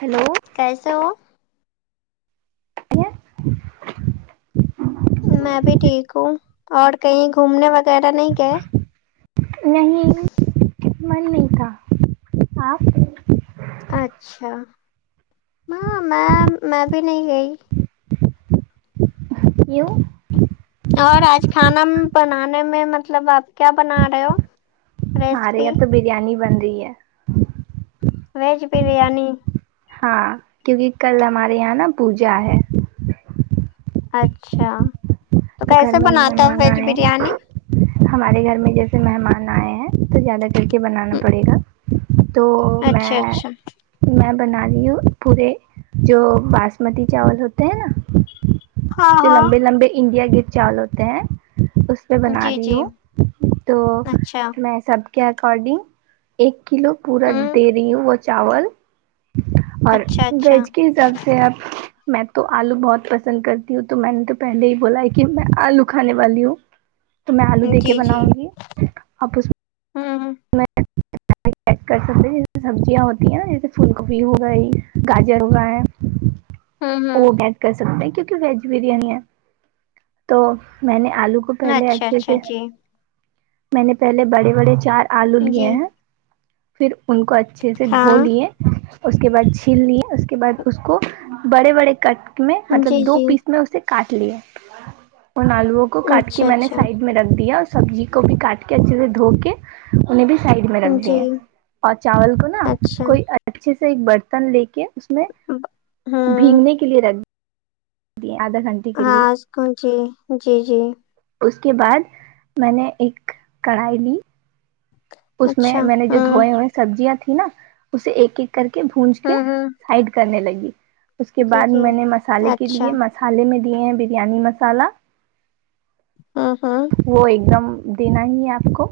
hello کیسے ہو کیا میں بھی ٹھیک ہوں اور کہیں گھومنے وغیرہ نہیں گئے نہیں من نہیں تھا آپ اچھا ہاں میں میں بھی نہیں گئی کیوں اور آج کھانا بنانے میں مطلب آپ کیا بنا رہے ہو ہمارے ریسیپی یہاں تو بریانی بن رہی ہے ویج بریانی ہاں کیونکہ کل ہمارے یہاں نا پوجا ہے اچھا تو گھر کیسے میں بناتا ہو مہمان ویج آئے ہیں بریانی ہمارے گھر میں جیسے مہمان آئے ہیں تو زیادہ کر کے بنانا پڑے گا تو اچھا میں اچھا میں بنا رہی ہوں پورے جو باسمتی چاول ہوتے ہیں نا ہاں جو لمبے ہاں لمبے انڈیا گیٹ چال ہوتے ہیں اس میں بنا جی رہی جی ہوں تو اچھا میں سب کے اکارڈنگ ایک کلو پورا ہوں دے رہی ہوں وہ چاول اور اچھا اچھا ویج کے حساب سے اب میں تو آلو بہت پسند کرتی ہوں تو میں نے تو پہلے ہی بولا کہ میں آلو کھانے والی ہوں تو میں آلو دے کے بناؤں گی آپ اس میں ھم ھم کر سکتے جیسے سبزیاں ہوتی ہیں نا جیسے پھول گوبی ہو گئی گاجر ہو گئے ہے ہوں ہوں وہ ایڈ کر سکتے ہیں کیونکہ ویج بریانی ہے تو میں نے آلو کو پہلے اچھا اچھے اچھا سے جی میں نے پہلے بڑے بڑے چار آلو جی لیے ہیں پھر ان کو اچھے سے دھو ہاں لیے اس کے بعد چھیلنی اس کے بعد اس کو بڑے بڑے کٹ میں مطلب جی دو جی پیس میں اسے کاٹ لیے ان آلووں کو کاٹ کے اچھا میں نے اچھا سائڈ میں رکھ دیا اور سبزی کو بھی کاٹ کے اچھے سے دھو کے انہیں بھی سائڈ میں رکھ دی جی ہیں اور چاول کو نا اچھا کوئی اچھے سے ایک برتن لے کے اس میں ب- ہوں بھیگنے کے لیے رکھ دیے آدہ گھنٹا ہاں اس کو جی جی جی اس کے بعد میں نے ایک کڑھائی لی اس اچھا میں نے جو ہوں دھوئے ہوئے سبزیاں تھی نا اسے ایک ایک کر کے بونج کے ہوں ہوں سائڈ کرنے لگی اس کے جی بعد جی میں نے مسالے کے اچھا لیے مسالے میں دیے ہیں بریانی مسالہ ہاں ہاں وہ ایک دم دینا ہی ہے آپ کو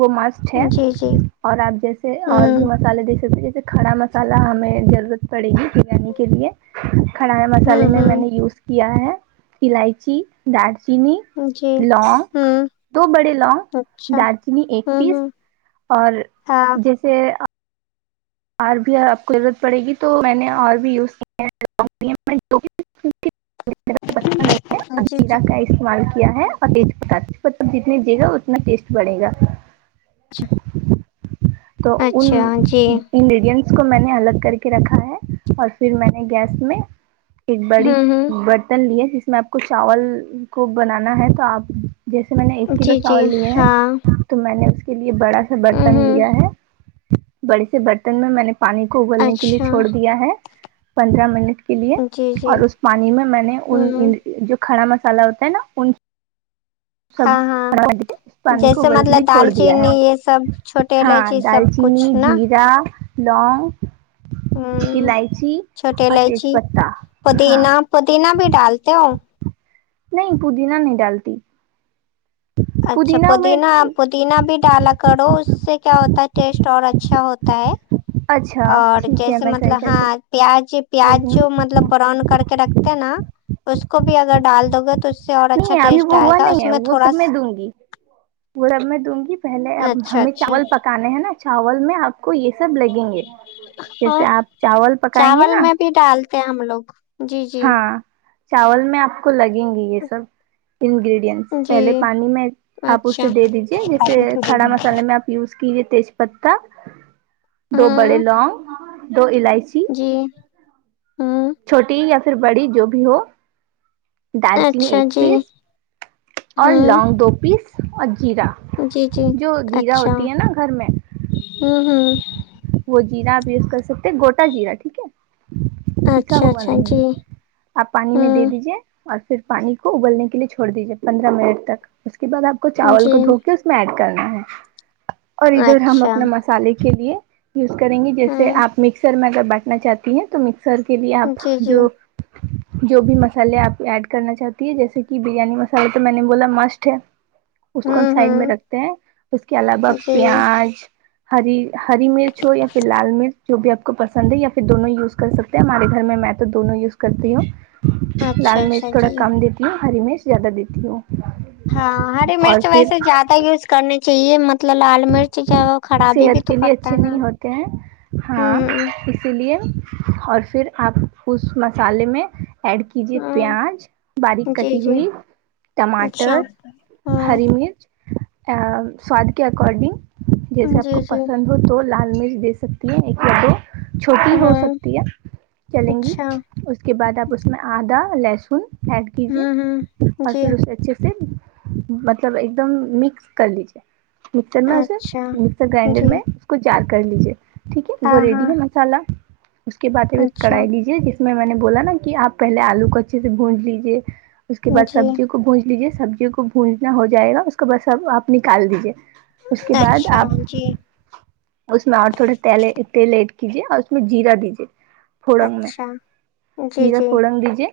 وہ مس ست جی جی اور آپ جیسے اور بھی ہوں مسالے دے سکتے جیسے کھڑا مسالہ ہمیں ضرورت پڑے گی بریانی کے لیے کھڑا مسالے ہوں میں میں نے ہوں یوز کیا ہے الائچی دال چینی جی لونگ ہوں دو بڑے لونگ اچھا دارچینی ایک ہوں پیس ہوں اور ہاں جیسے اور بھی آپ کو ضرورت پڑے گی تو میں نے اور بھی یوز کی ہیں پسند نہیں جی ہے جی [inaudible] استعمال کیا ہے اور ٹیٹ بھی مطلب جتنے دیا گا اتنا ٹیسٹ بڑے گا اچھا تو ان جی انگریڈینٹس کو میں نے الگ کر کے رکھا ہے اور پھر میں نے گیس میں ایک بڑی ہوں ہوں برتن لی ہے جس میں آپ کو چاول کو بنانا ہے تو آپ جیسے میں نے ایک کلو جی جی چاول لیے ہیں ہاں تو میں نے اس کے لیے بڑا سا ہوں برتن ہوں لیا ہے بڑے سے برتن میں میں نے پانی کو اگلنے کے لیے اچھا چھوڑ دیا ہے پندرہ منٹ کے لیے جی جی اور اس پانی میں میں نے ان ہوں جو کڑا مسلا ہوتا ہے نا انچ سب ہاں ہاں اس پانی کو جیسے وبال کے لیے مطلب چھوڑ دال دیا چینی ہے یہ سب چھوٹے ہاں الائچی دال سب کچھ چینی نا جیرا لگ ہوں اللاائچی چھوٹے اور تیج الائچی پتہ ہاں پودینہ پودینہ بھی ڈالتے ہو نہیں پودینہ نہیں ڈالتی اچھا پودینہ پودینہ بھی ڈالا کرو اس سے کیا ہوتا ہے ٹیسٹ اور اچھا ہوتا ہے اچھا اور ٹھیک ہے جیسے میں ٹرائی مطلب کر کے ہاں پیاز دیکھیں پیاز جو گی مطلب براؤن کر کے رکھتے ہیں نا اس کو بھی اگر ڈال دو گے تو اس سے اور نہیں اچھا ہے ابھی ٹیسٹ وہ آئے ہوا گا نہیں اس ہے میں وہ تھوڑا سب میں دوں گی وہی میں دوں گی پہلے اب اچھا ہمیں اچھا چاول پکانے ہے نا چاول میں آپ کو یہ سب لگیں گے جیسے آپ چاول پکائیں گے نا ٹالتے ہیں ہم لوگ جی جی ہاں چاول میں آپ کو لگیں گی یہ سب انگریڈینٹس جی پہلے پانی میں آپ اسے اچھا دے دیجئے جیسے کھڑا مسالے میں آپ یوز کی ہے تیج پتہ دو بڑے ہاں لونگ دو الائچی جی ہوں چھوٹی یا پھر بڑی جو بھی ہو دالچینی اچھا ایک جی پیس اور ہوں لونگ دو پیس اور جیرا جی جی جو جیرا اچھا ہوتی ہے نہ گھر میں ہوں ہوں وہ جیرا آپ یوز کر سکتے ہیں گوٹا جیرا ٹھیک ہے پسا اچھا ہوا اچھا جی نہیں آپ پانی میں دے ہوں دیجئے اور پھر پانی کو ابلنے کے لیے چھوڑ دیجۓ پندرہ منٹ تک اس کے بعد آپ کو چاول جی کو دھو کے اس میں ایڈ کرنا ہے اور ادھر ہم اچھا اپنے مصالحے کے لیے یوز کریں گی جیسے ہوں آپ مکسر میں اگر بانٹنا چاہتی ہیں تو مکسر کے لیے آپ جی جی جو جو بھی مصالحے آپ ایڈ کرنا چاہتی ہیں جیسے کہ بریانی مصالحے تو میں نے بولا مسٹ ہے اس کو ہم ہوں سائڈ میں ہوں رکھتے ہیں اس کے علاوہ جی پیاز، ہری ہری مرچ چھ یا فر لال مرچ جو بھی آپ کو پسند ہے یا پھر دونوں یوز کر سکتے ہیں ہمارے گھر میں میں تو دونوں یوز کرتی ہوں اچھا لال مرچ اچھا تھوڑا جی کم دیتی ہوں ہری مرچ زیادہ دیتی ہوں ہاں ہری اور مرچ پھر ویسے زیادہ یوز کرنی چاہیے مطلب لال مرچ جو ہے وہ خرابی بھی صحت تو کے لیے کرتا اچھے ہے نا نہیں ہوتے ہیں ہاں ہوں اسی لیے اور فر آپ اس مصا لحے میں ایڈ کیجیے ہوں پیاز باریک ہوں جی کٹی جی ہوئی اچھا ٹماٹر، ہوں ہری مرچ ا سواد کے اکارڈنگ جیسے آپ جی کو جی پسند ہو تو لال مرچ دے سکتی ہیں ایک یا دو چھوٹی ہو ہوں سکتی ہے چلیں گی اچھا اس کے بعد آپ اس میں آدا لہسن ایڈ ہوں کیجیے ہوں اور جی پھر اسے اچھے سے مطلب ایک دم مکس کر لیجیے مکسر میں اسے اچھا مکسر گرائنڈر جی میں کو جار کر لیجیے ٹھیک ہے ہاں وہ ہاں ریڈی ہے مصا لحہ اس کے بعداب اچھا کڑھائی لیجیے جس میں میں نے بولا نہ کہ آپ پہلے آلو کو اچھے سے گونج لیجیے اس کے بعد جی سبجی کو بونج لیجے سبزیوں کو بونجنا ہو جائے گا اس کو بس اب آپ نکال دیجیے اس کے بعد اچھا، آپ جی اس میں اور تھوڑے تیلے تیل ایڈ کیجیے اور اس میں جیرا دیجے فورن میں اچھا جی جیرا جی فورن دیجیے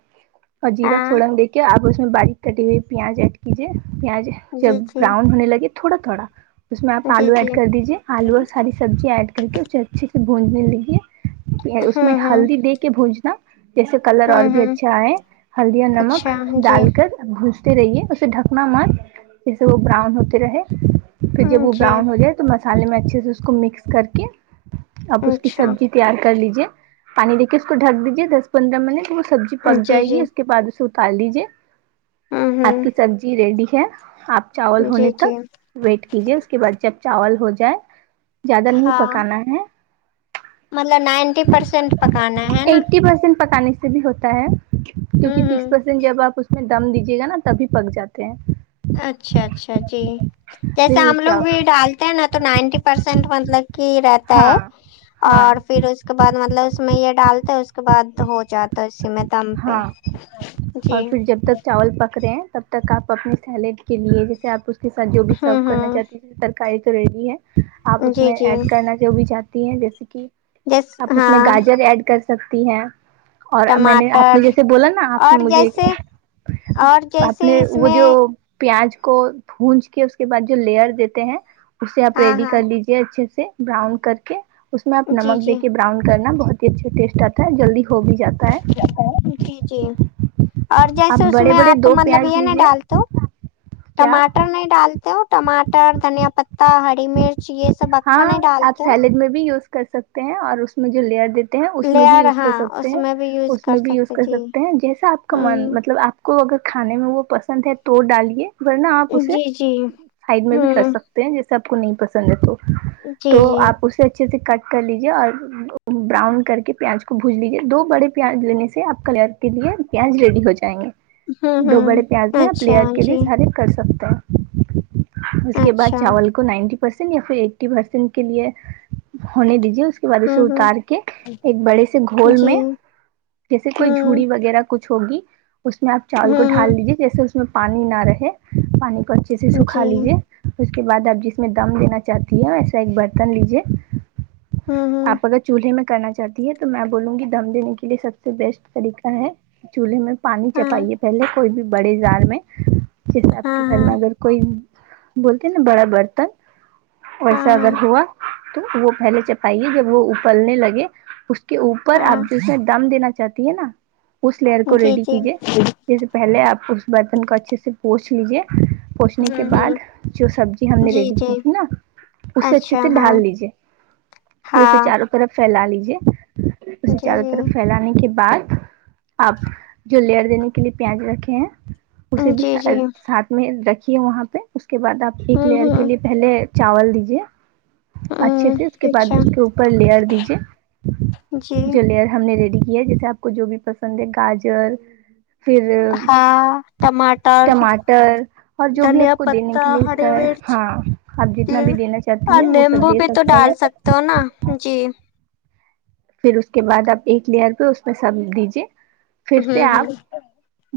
اور جیرا ہاں فورگ دیک کہ آپ اس میں باریک کٹی ہوئی پیاج ایڈ کیجئے پیاج جب جی جی براؤن ہونے لگے تھوڑا تھوڑا اس میں آپ جی آلو جی ایڈ کر دیجئے آلو اور ساری ہوں سب جی ایڈ کر کے اسے اچھے سے بونجنے لگئے اس میں ہوں ہلدی دے کے بھونجنا جیسے کلر اور ہوں بھی ہوں اچھا آ ۓ ہلدی ا نمک اچھا جی ڈال کر بھو جتے رہئے اسے ڈھکنا مت جیسے وہ براؤن ہوتے رہے پھر جب وہ جی براؤن ہو تو مصا لحے میں اچھے سے اس کو مکس کر کے اب اس کی اچھا سبجی تیار کر لیجیے پانی دے کے اس کو ڈھک دیجیے دس پندرہ منٹ وہ سبز پک جی جائے جی گی اس کے بعد اسے اتار لیجئے ہوں آپ ہوں کی سبجی ریڈی ہے آپ چاول ہونے جی جی تک ویٹ کیجئے اس کے بعد جب چاول ہو جائے زیادہ نہیں ہاں پکانا ہے مطلب نائنٹی پرسینٹ پکانا ہے نہ پرسنٹ پکالے بھی ہوتا ہے ہوں کیونکہ تیس ہوں پرسینٹ جب آپ اس میں دم دیجیے گا نہ تبھی پک جاتے ہیں اچھا اچھا جی جیسے پھر ہم لوگ کیا بھی ڈال تے نہ تو نائنٹی پرسینٹ مطلب کہ رہ ہاں ہاں اور فر اس کے بعد مطلب اس میں یہ ڈالتے اس کے بعد ہو جاتا ہے اسی میں د م ہاں جی اور پھر جب تک چاول پک رہے ہیں تب تک آپ اپنے سیلیڈ کے لیے جیسے آپ اس کے ساتھ جو بھی سرف ہوں کرنا ہوں چاہتے ہیں جسےرک کاری تو ریڈی ہے آپ اس جی میں جی ایڈ کرنا جو بھی چاہتی ہیں جیسے کہ جس آپ اس میں ہاں گاجر ایڈ کر سکتی ہیں اور میں نے آپ نے ٹماٹر جیسے بولا نا آپ نے اور مجھے جیسے اور اپ جیسے نے اس وہ میں جو پیاز کو پھونج کے اس کے بعد جو لیئر دیتے ہیں اسے آپ ہاں ریڈی ہاں کر لیجیے اچھے سے براؤن کر کے اس میں آپ جی نمک دے جی کے براؤن کرنا بہت اچھا ٹیسٹ آتا ہے جلدی ہو بھی جاتا ہے جی جی اور آپ جیسے اس بڑے میں بڑے آپ دو مطلب پیاز یہ نہ لیجیے ڈال تو کیا ٹماٹر نہیں ڈالتے ہو ٹماٹر دھنیا پتا ہری ہری مرچ یہ سب ہاں اکھا نہیں آپ ڈالتا سیلیڈ میں بھی یوز کر سکتے ہیں اور اس میں جو لیئر دیتے ہیں اس میں بھی لیئر یوز کر ہاں سکتے اس ہیں میں بھی یوز اس میں بھی یوز کر جی سکتے ہیں جیسا آپ کو ہ کا من مطلب آپ کو اگر کھانے میں وہ پسند ہے تو ڈالیے ورنہ آپ اسے جی جی سائڈ میں بھی کر ہوں سکتے جیسے آپ کو نہیں پسند ہے تو جی تو جی آپ اسے اچھے سے کٹ کر لیجیے اور براؤن کر کے پیاز کو بھون لیجیے دو بڑے پیاز لینے سے آپ کلر کے لیے پیاز ریڈی ہو جائیں گے ہوں دو ہوں بڑے پیاز میں آپ اچھا لیر کے لیے جی سارے کر سکتے ہیں اس کے اچھا بعد چاول نائنٹی پرسینٹ یا پھر ایٹی پرسینٹ کے لیے ہونے دیجیے اس اور سے ہوں ہوں اتار کے ایک بڑے سے گھول میں جی جیسے کوئی ہوں جھوڑی وغیرہ کچھ ہوگی اس میں آپ چاول کو ڈال ہوں دیجیے جیسے اس میں پانی نہ رہے پانی کو اچھی اچھی طر حہ ہوں سکھا جی لیجیے اس کے بعد اب جیس میں دم دینا چاہتی ہے ایسا ایک برتن لیجیے ہوں ہوں آپ اگر چولہے میں کرنا چاہتی ہے تو میں بولوں گی دم دینے کے لیے سب سے بیسٹ طریقہ ہے چولہے میں پانی ہاں چپائیے پہلے کوئی بھی بڑے زار میں جیسے آپ ہاں کے گھر ہاں میں اگر کوئی بولتے نا بڑا برتن ہاں ویسا ہاں اگر ہوا تو وہ پہلے چپائیے جب وہ اپلنے لگے اس کے اوپر ہاں آپ جسے دم دینا چاہتے ہے نہ اس لیر کو جی ریڈی جی کیجیے جیس سے پہلے آپ اس برتن کو اچھے سے پوچھ لیجے پہنچنے کے ہوں ہوں بعد جو سبزی ہم نے جی ریڈی جی کی تھی نا اسے اچھے اچھا سے ہاں ڈال لیجیے پھرے سے ہاں چاروں طرف پھیلا لیجے اسے جی چاروں طرف جی پھیلانے کے بعد آپ جو لیئر دینے کے لیے پیاز رکھے ہیں اسے بھی جی جی ساتھ میں رکھیے وہاں پہ اس کے بعد آپ ایک ہوں لیئر کے ہوں لیے پہلے چاول دیجیے اچھے ہوں سے اس کے بعد اچھا اس کے اوپر لئر دیجیے جی جولیئر ہم نے ریڈی کیا ہے جیسے آپ کو جو بھی پسند ہے گاجر پھر ہاں ٹماٹر ٹماٹر اور جو بھی دھنیا آپ کو دینے پتتا کے لیے ہوتا ہری ہے مرچ ہاں آپ جتنا تل بھی دینا چاہتی ہیں وہ سب دے سکتی ہیں ن جی پھر اس کے بعد آپ ایک لیئر پہ اس میں سمج دیجیے پھر سے ہوں آپ ہوں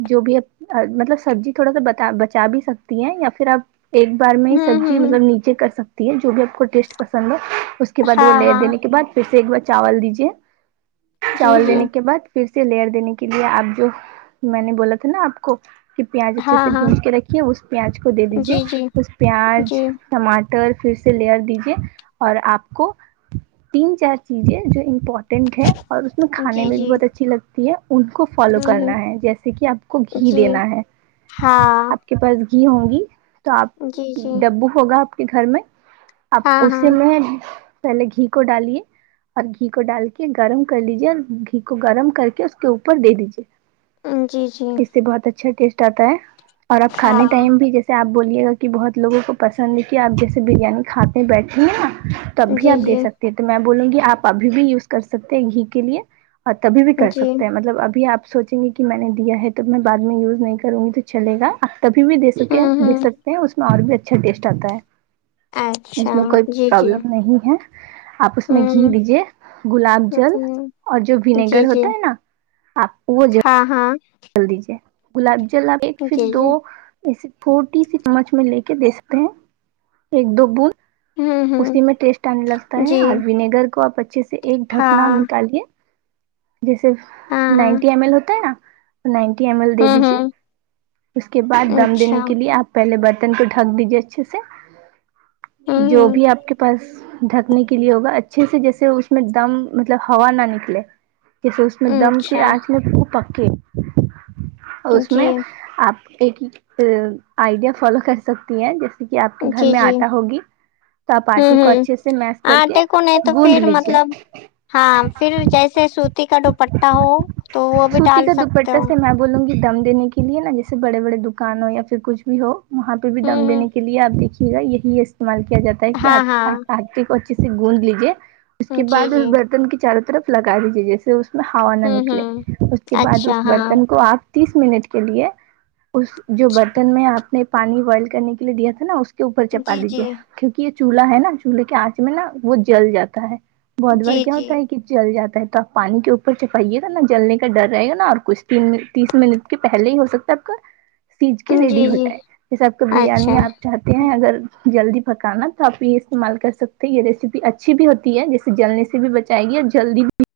جو بھی اب مطلب سبزی تھوڑا سا بتا بچا بھی سکتی ہیں یا پھر آپ ایک بار میں ہوں سبزی ہوں مطلب نیچے کر سکتی ہے جو بھی آپ کو ٹیسٹ پسند ہو کے بعد وہ ہاں لیر ہاں دینے کے بعد پھر سے ایک بار چاول دیجیے جی چاول جی دینے کے بعد پھر سے لئر دینے کے لیے آپ جو میں نے بولا تھا نا آپ کو کہ پیاز اچھے ہاں سے ہاں بھون کے رکھیے اس پیاز کو دے دیجیے جی جی اس پیاز جی ٹماٹر پھر سے لیئر دیجیے اور آپ کو تین چار چیزیں جو امپورٹنٹ ہے اور اس میں کھانے جی میں بھی جی بہت اچھی لگتی ہے ان کو فالو ہوں ہوں کرنا ہے جیسے کہ آپ کو گھی جی دینا ہے ہاں آپ کے پاس گھی ہوںگی تو آپ جی جی ڈبو ہوگا آپ کے گھر میں اپ ہاں ہاں اسے میں پہلے گھی کو ڈالیے اور گھی کو ڈال کے گرم کر لیجیے اور گھی کو گرم کر کے اس کے اوپر دے دیجے جی جی اس سے بہت اچھا ٹیسٹ آتا ہے اور آپ کھانے ہاں ٹائم بھی جیسے سے آپ بولیے گا کہ بہت لوگوں کو پسند ہے کہ آپ جیسے بریانی کھاتے بیٹھے ہیں نا تب بھی جی آپ دے جی سکتے ہیں تو میں بولوں گی آپ ابھی بھی یوز کر سکتے ہیں گھی کے لیے تبھی بھی کر جی سکتے ہیں مطلب ابھی آپ سوچیں گے کہ میں نے دیا ہے تو میں بعد میں یوز نہیں کروں گی تو چلے گا آپ تبھی بھی دے سکیں ہوں دے ہوں سک اس میں اور بھی اچھا ٹیسٹ آتا ہے اچھا اس میں کوئی جی جی پرابلم نہیں ہے آپ اس میں ہوں گھی دیجیے گلاب جل ہوں اور جو جی ونیگر جی ہوتا ہے نا آپ وہ ہاں ہاں چل دیجے گلاب جل ایک پھر جی دو جی ایسی فھوٹی سی چمچ میں لے کے دے سکتے ہیں ایک دو بند ہوں اسی ہوں میں ٹیسٹ آنے لگتا ہے جی اور ونیگر کو آپ اچھے سے ایک ہاں ڈھکنا نکالیے جیسے ہاں ہاں نائنٹی ایم ایل ہوتا ہے نا نائنٹی ایم ایل دے ہوں دیجیے ہوں اس کے بعد دم دینے اچھا کے لیے آپ پہلے برتن کو ڈھک دیجیے اچھے سے ہوں جو بھی ہوں آپ کے پاس ڈھکنے کے لیے ہوگا اچھے سے جیسے اس میں دم مطلب ہوا نہ نکلے جیسے اس میں دم کی اچھا آنچ میں پو پکیے جی اس میں آپ ایک آئیڈیا فالو کر سکتی ہیں جیسے کہ آپ کے گھر جی میں جی آٹا ہوگی تو آپ ہوں آٹے کو ہوں اچھے سے میس کر کے آٹے کو نہیں تو گوند پھر لیجیے مطلب ہاں پھر جیسے سوتی کا دوپٹہ ہو تو وہ بھی سوتی ڈال کا سکتے دوپٹہ ہو سے میں بولوں گی دم دینے کے لیے نا جیسے بڑے بڑے دکان ہو یا پھر کچھ بھی ہو وہاں پہ بھی دم ہوں ہوں دینے کے لیے آپ دیکھیے گا یہی استعمال کیا جاتا ہے ہاں ہاں کہ کو اچھے سے گند لیجیے اس کے جی بعد اس جی برتن کے چاروں طرف لگا دیجے جیسے اس ہوا نہ ہوں نکلے ہوں اس کے بعد اس اچھا ہاں برتن کو آپ تیس منٹ کے لیے اس جو برتن میں آپ نے پانی بوائل کرنے کے لیے دیا تھا نا اس کے اوپر چپا جی لیجیے جی کیونکہ یہ چولہا ہے نا چولہے کے آنچ میں نا وہ جل جاتا ہے بدوار جی کیا جی ہوتا ہے ک جل جاتا ہے تو آپ پانی کے اوپر چپائیے گا نا جلنے کا ڈر رہے گا نا اور کچھ اسپین میں تیس منٹ کے پہلے ہی ہو سکتا ہے اپ کا سیج کے جی ریڈی ہو جی جائے جیسے آپ کا اچھا بریانی آپ چاہتے ہیں اگر جلدی پکانا تو آپ یہ استعمال کر سکتے ہیں یہ ریسیپی اچھی بھی ہوتی ہے جیسے جلنے سے بھی بچائے گی اور جلدی بھی